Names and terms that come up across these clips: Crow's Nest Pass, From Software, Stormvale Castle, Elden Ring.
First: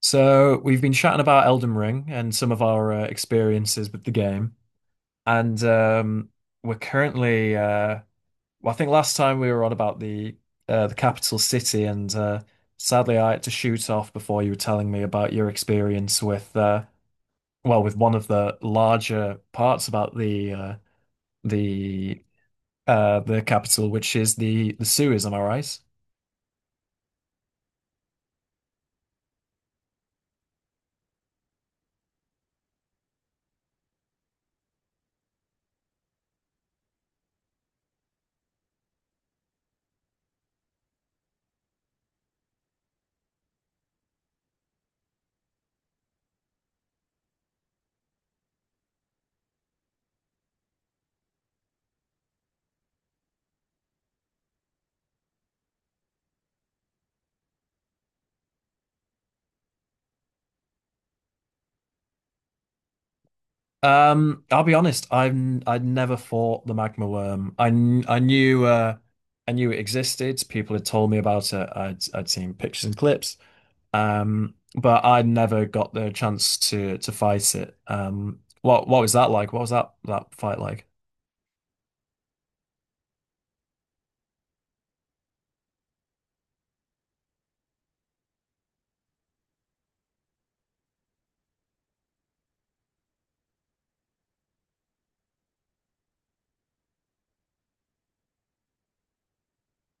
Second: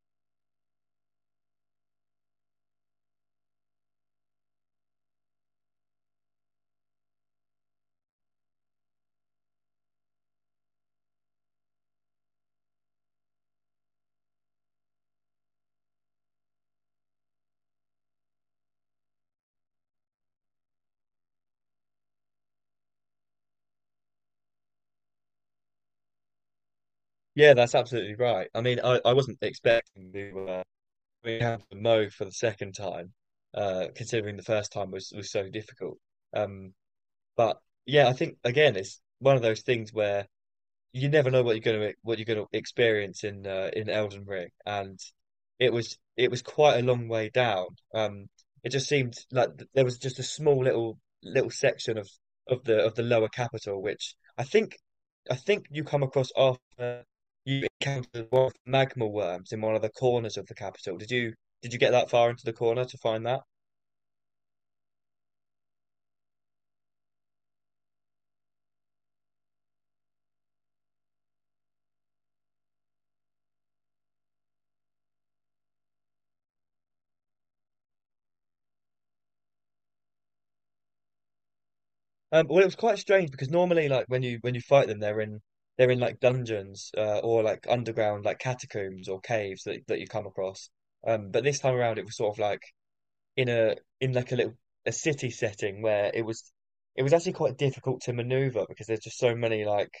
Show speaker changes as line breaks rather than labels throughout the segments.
So we've been chatting about Elden Ring and some of our experiences with the game, and we're currently. Uh, I think last time we were on about the capital city, and sadly, I had to shoot off before you were telling me about your experience with with one of the larger parts about the the capital, which is the sewers. Am I right?
Yeah, that's absolutely right. I wasn't expecting to we have to Mo for the second time, considering the first time was so difficult. Um, but yeah, I think again, it's one of those things where you never know what you're going to what you're going to experience in in Elden Ring, and it was quite a long way down. Um, it just seemed like there was just a small little section of of the lower capital, which I think you come across after you encountered one of the magma worms in one of the corners of the capital. Did you get that far into the corner to find that?
I'll be honest, I'd never fought the magma worm. I knew it existed. People had told me about it. I'd seen pictures and clips. But I would never got the chance to fight it. What was that like? What was that fight like?
Well, it was quite strange because normally, like when you fight them, they're in like dungeons or like underground like catacombs or caves that you come across. But this time around, it was sort of like in a in like a little a city setting where it was actually quite difficult to maneuver because there's just so many like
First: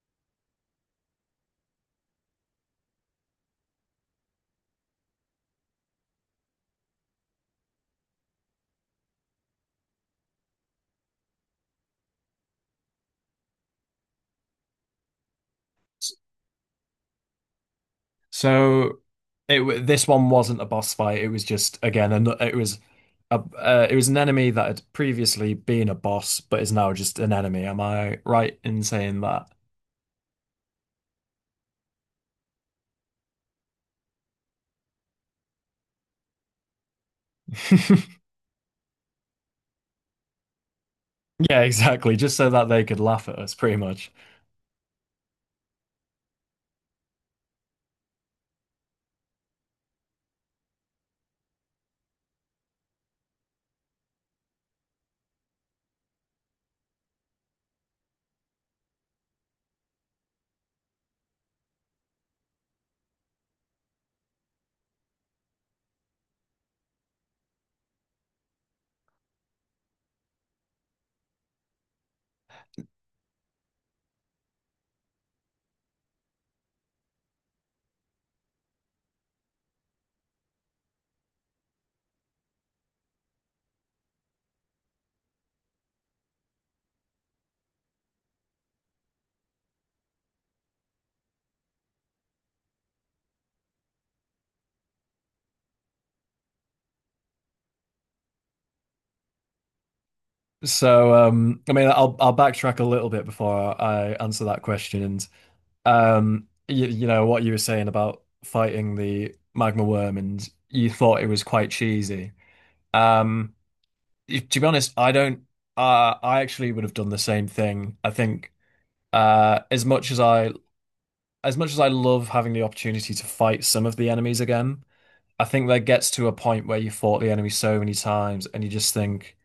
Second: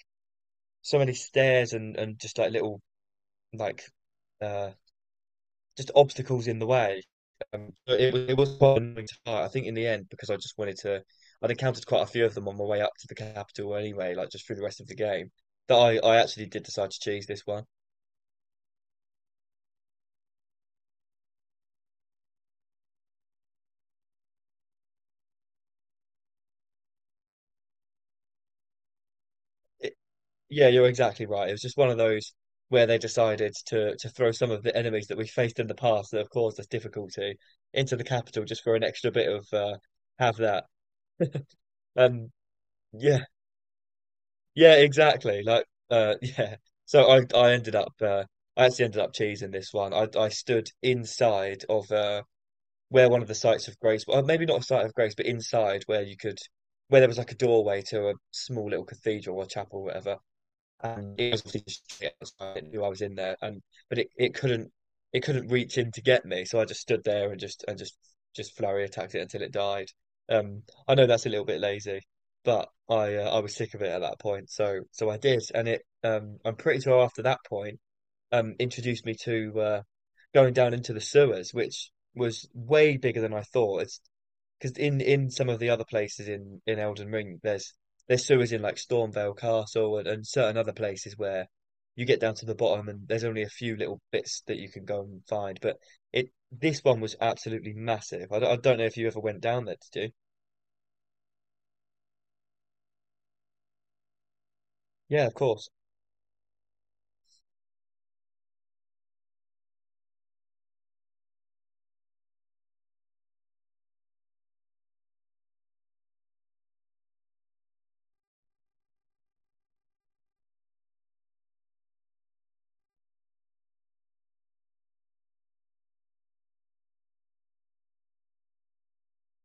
so many stairs and just like little like uh just obstacles in the way. So it was quite annoying to fight. I think in the end, because I just wanted to I'd encountered quite a few of them on my way up to the capital anyway, like just through the rest of the game. That I
S-
I actually did decide to choose this one.
So this one wasn't a boss fight. It was just again, it was a it was an enemy that had previously been a boss, but is now just an enemy. Am I right in saying that?
Yeah, you're exactly right. It was just one of those where they decided to throw some of the enemies that we faced in the past that have caused us difficulty into the capital just for an extra bit of have that.
Yeah, exactly.
Um,
Just so that they could
yeah,
laugh at us, pretty much.
yeah, exactly. Like, yeah. So I ended up I actually ended up cheesing this one. I stood inside of where one of the sites of grace, well, maybe not a site of grace, but inside where you could where there was like a doorway to a small little cathedral or chapel or whatever, and it was obviously straight outside. It knew I was in there, and but it couldn't it couldn't reach in to get me, so I just stood there and just flurry attacked it until it died. I know that's a little bit lazy, but I was sick of it at that point, so I did, and it I'm pretty sure after that point introduced me to going down into the sewers, which was way bigger than I thought. It's because in some of the other places in Elden Ring, there's sewers in like Stormvale Castle, and certain other places where you get down to the bottom and there's only a few little bits that you can go and find. But it this one was absolutely massive. I don't know if you ever went down there, did you?
So, I mean, I'll backtrack a little bit before I answer that question.
Yeah,
And
of course.
you, you know what you were saying about fighting the magma worm, and you thought it was quite cheesy. Um, to be honest, I don't. I actually would have done the same thing. I think as much as I as much as I love having the opportunity to fight some of the enemies again, I think there gets to a point where you fought the enemy so many times, and you just think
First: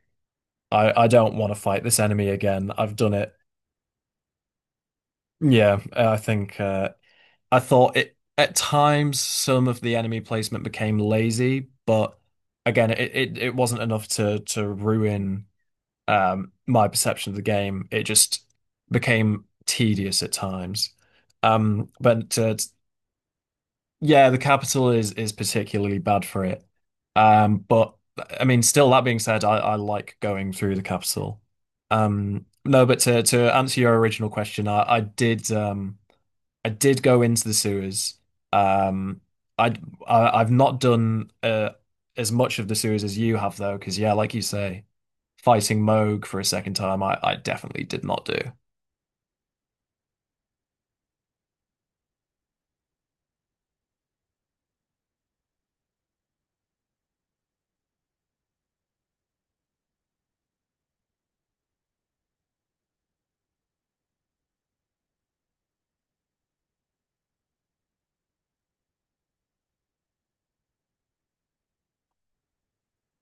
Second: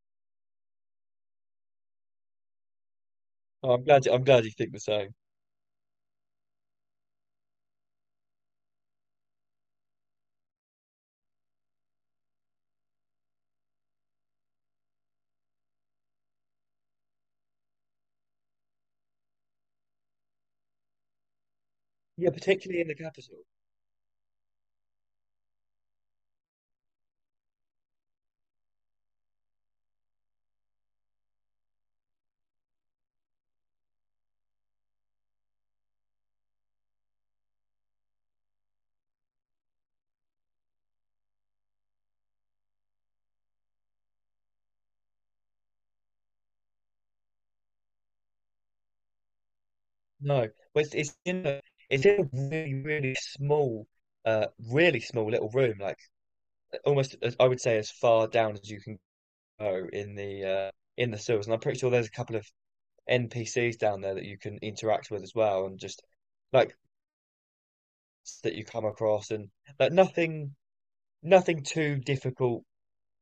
I don't want to fight this enemy again. I've done it.
Oh, I'm glad you think the same.
Yeah, I think I thought it at times some of the enemy placement became lazy, but again, it wasn't enough to ruin my perception of the game. It just became tedious at times.
Yeah,
But
particularly in the capital.
Yeah, the capital is particularly bad for it. But I mean, still that being said, I like going through the capital. No, but to answer your original question, I did go into the sewers. Um, I'd- I have not done as much of the sewers as you have though, because yeah, like you say, fighting Moog for a second time, I definitely did not do.
No, well, it's in a it's in a really really small little room. Like almost as I would say as far down as you can in the sewers, and I'm pretty sure there's a couple of NPCs down there that you can interact with as well, and just like that you come across, and like nothing too difficult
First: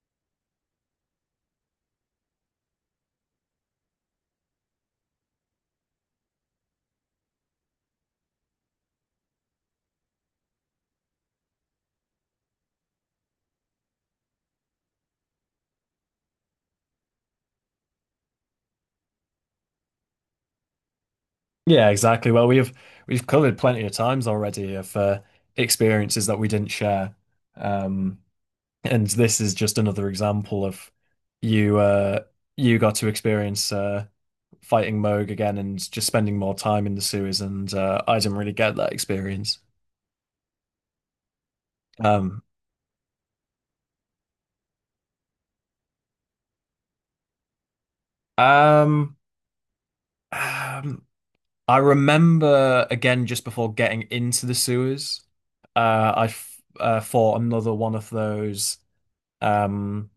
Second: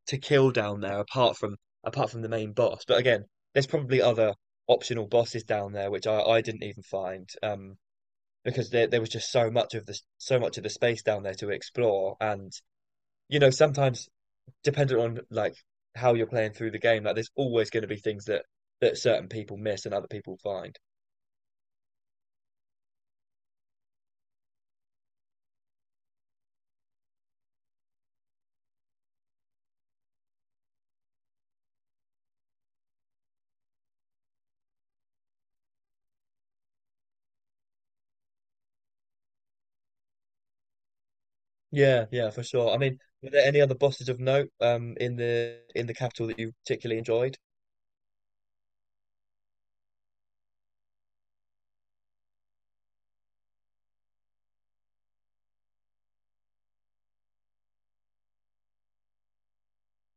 to kill down there apart from the main boss. But again, there's probably other optional bosses down there which I didn't even find, because there was just so much of the so much of the space down there to explore, and you know sometimes dependent on like how you're playing through the game, like there's always going to be things that certain people miss and other people find.
Yeah, exactly. Well, we've covered plenty of times already of experiences that we didn't share, um, and this is just another example of you uh, you got to experience fighting Moog again and just spending more time in the sewers, and I didn't really get that experience.
Yeah, yeah, for
Um,
sure. I mean, were there any other bosses of note in the capital that you particularly enjoyed?
um, um, I remember again just before getting into the sewers, uh, I f fought another one of those. Um,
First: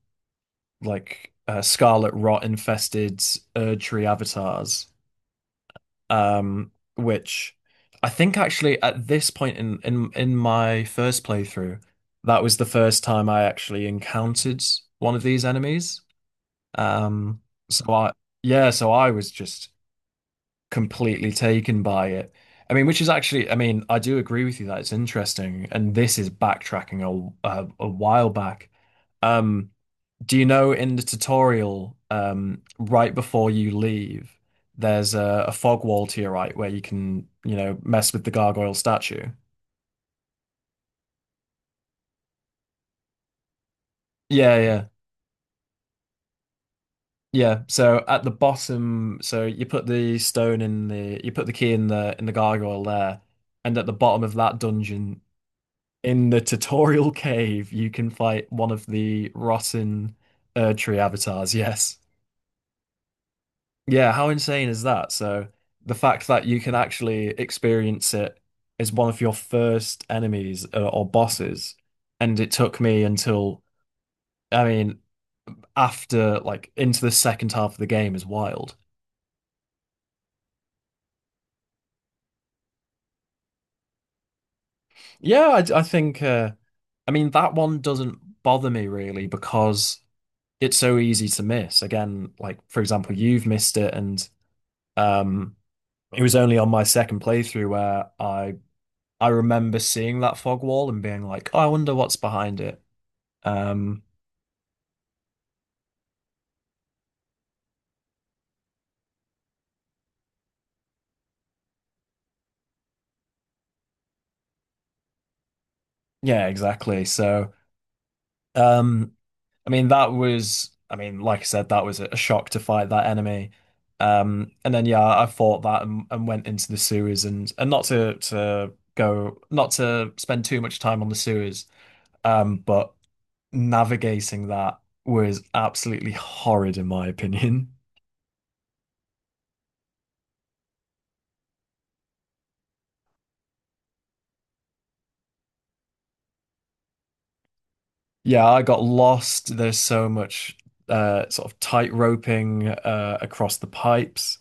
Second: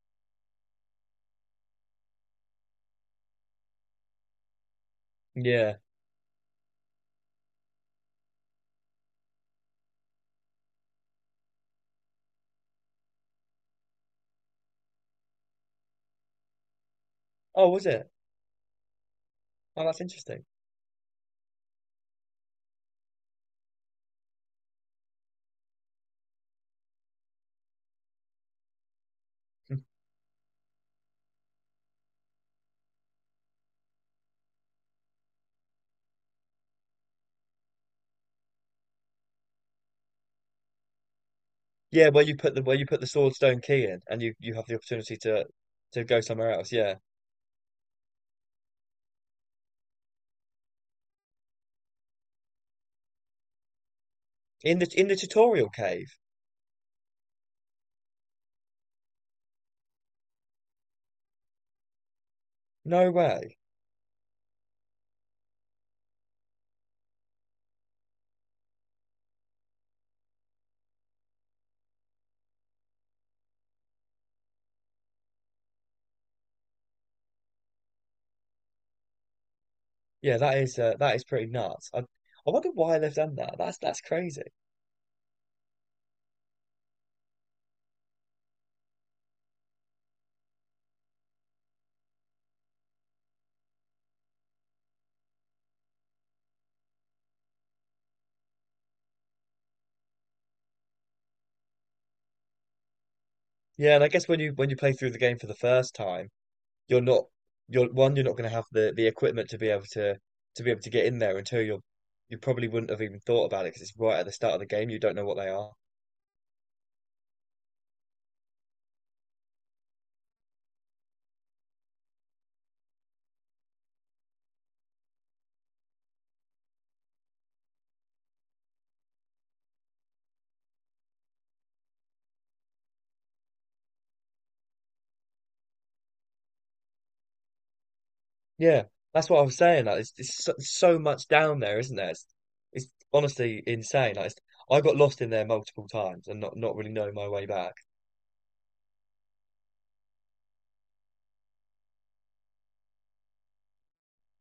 like scarlet rot infested Erd avatars,
Yeah.
which I think actually at this point in my first playthrough, that was the first time I actually encountered one of these enemies. Um,
Oh,
so
was it?
I Yeah, so I was just
Oh, that's interesting.
completely taken by it. I mean, which is actually, I mean, I do agree with you that it's interesting, and this is backtracking a while back. Um, do you know in the tutorial, right before you leave, there's a fog wall to your right where you can, you know, mess with the gargoyle statue.
Yeah, where you put the Swordstone key in, and you
Yeah,
have the
yeah,
opportunity to go somewhere else. Yeah,
yeah. So at the bottom, so you put the stone in the, you put the key in the gargoyle there, and at the bottom of that
in the
dungeon,
tutorial cave.
in the tutorial cave, you can fight one of the rotten Erdtree avatars, yes.
No way.
Yeah, how insane is that? So the fact that you can actually experience it as one of your first enemies or bosses, and it took me until, I mean, after like into the second half of the game is wild.
Yeah, that is pretty nuts. I wonder why they've done that. That's crazy.
Yeah, I think, I mean, that one doesn't bother me really because it's so easy to miss. Again, like for example, you've missed it and um, it was only on my second playthrough where I remember seeing that fog wall and being like, oh, I wonder what's behind it.
Yeah,
Um,
and I guess when you play through the game for the first time, you're not you're one, you're not going to have the equipment to be able to be able to get in there until you're you probably wouldn't have even thought about it because it's right at the start of the game. You don't know what they are.
yeah, exactly. So, um, I mean, that was, I mean, like I said, that was a shock to fight that enemy. And then yeah, I fought that and went into the sewers and not to go, not to spend too much time on the sewers, but navigating that was absolutely horrid in my opinion.
Yeah, that's what I was saying. Like, it's so, so much down there, isn't there? It's honestly insane. Like, it's, I got lost in there multiple times and not really knowing my way back.
Yeah, I got lost. There's so much sort of tight roping across the pipes,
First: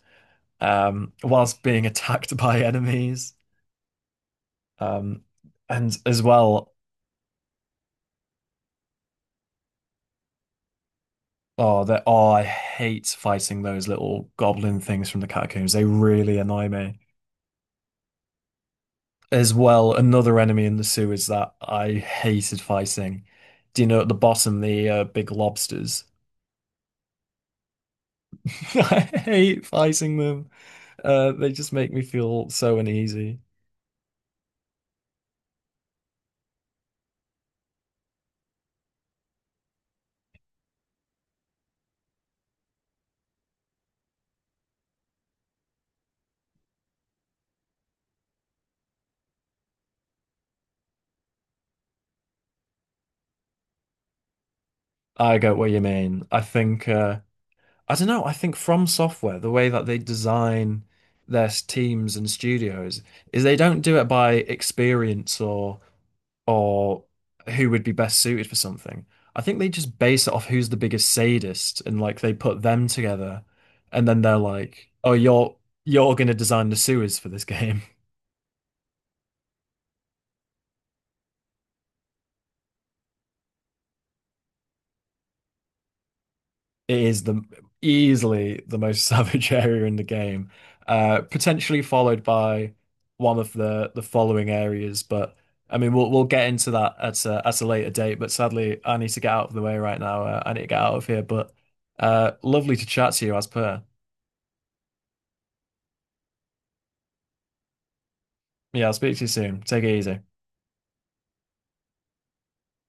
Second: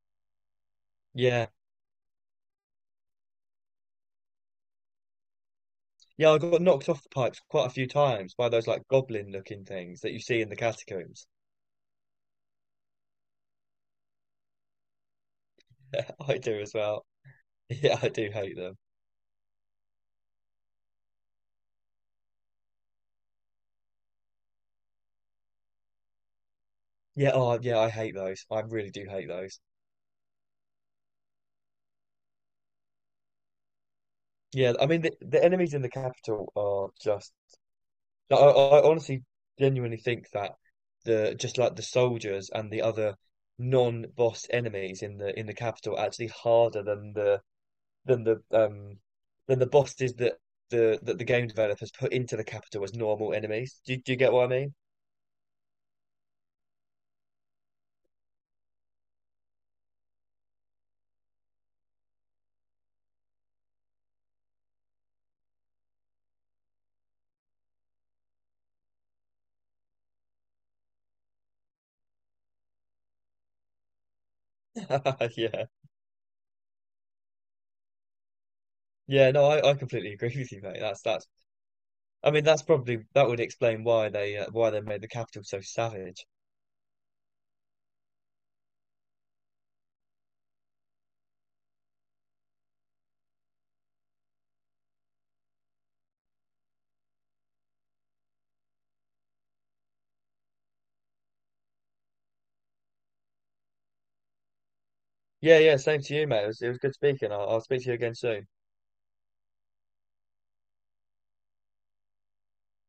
Yeah,
whilst being attacked by enemies. Um, and as
yeah, I got
well,
knocked off the pipes quite a few times by those like goblin looking things that you see in the catacombs.
oh, that oh, I hate fighting those little goblin things from the catacombs. They really
I do
annoy
as
me.
well. Yeah, I do hate them.
As well, another enemy in the sewers that I hated fighting. Do you know at the bottom the big lobsters?
Yeah, oh, yeah, I hate those. I really
I
do hate those.
hate fighting them. They just make me feel so uneasy.
Yeah, I mean, the enemies in the capital are just. I honestly, genuinely think that the just like the soldiers and the other non-boss enemies in the capital are actually harder than the than the um than the bosses that the game developers put into the capital as normal enemies. Do you get what I mean?
I get what you mean. I think I don't know. I think From Software, the way that they design teams and studios is they don't do it by experience or or who would be best suited for something. I think they just base it off who's the biggest sadist and like they put them together and then they're like, "Oh,
Yeah,
you're gonna design the sewers for this game."
yeah, no, I completely agree with you, mate. That's that's. I mean, that's probably that would explain why they made the capital so savage.
It is the easily the most savage area in the game, potentially followed by one of the following areas. But I mean, we'll get into that at at a later date. But sadly, I need to get out of the way right now. I need to get out of here. But lovely to chat to you, as per.
Yeah, yeah, same to you, mate. It was good speaking. I'll speak to you again soon.
Yeah, I'll speak to you soon. Take it easy.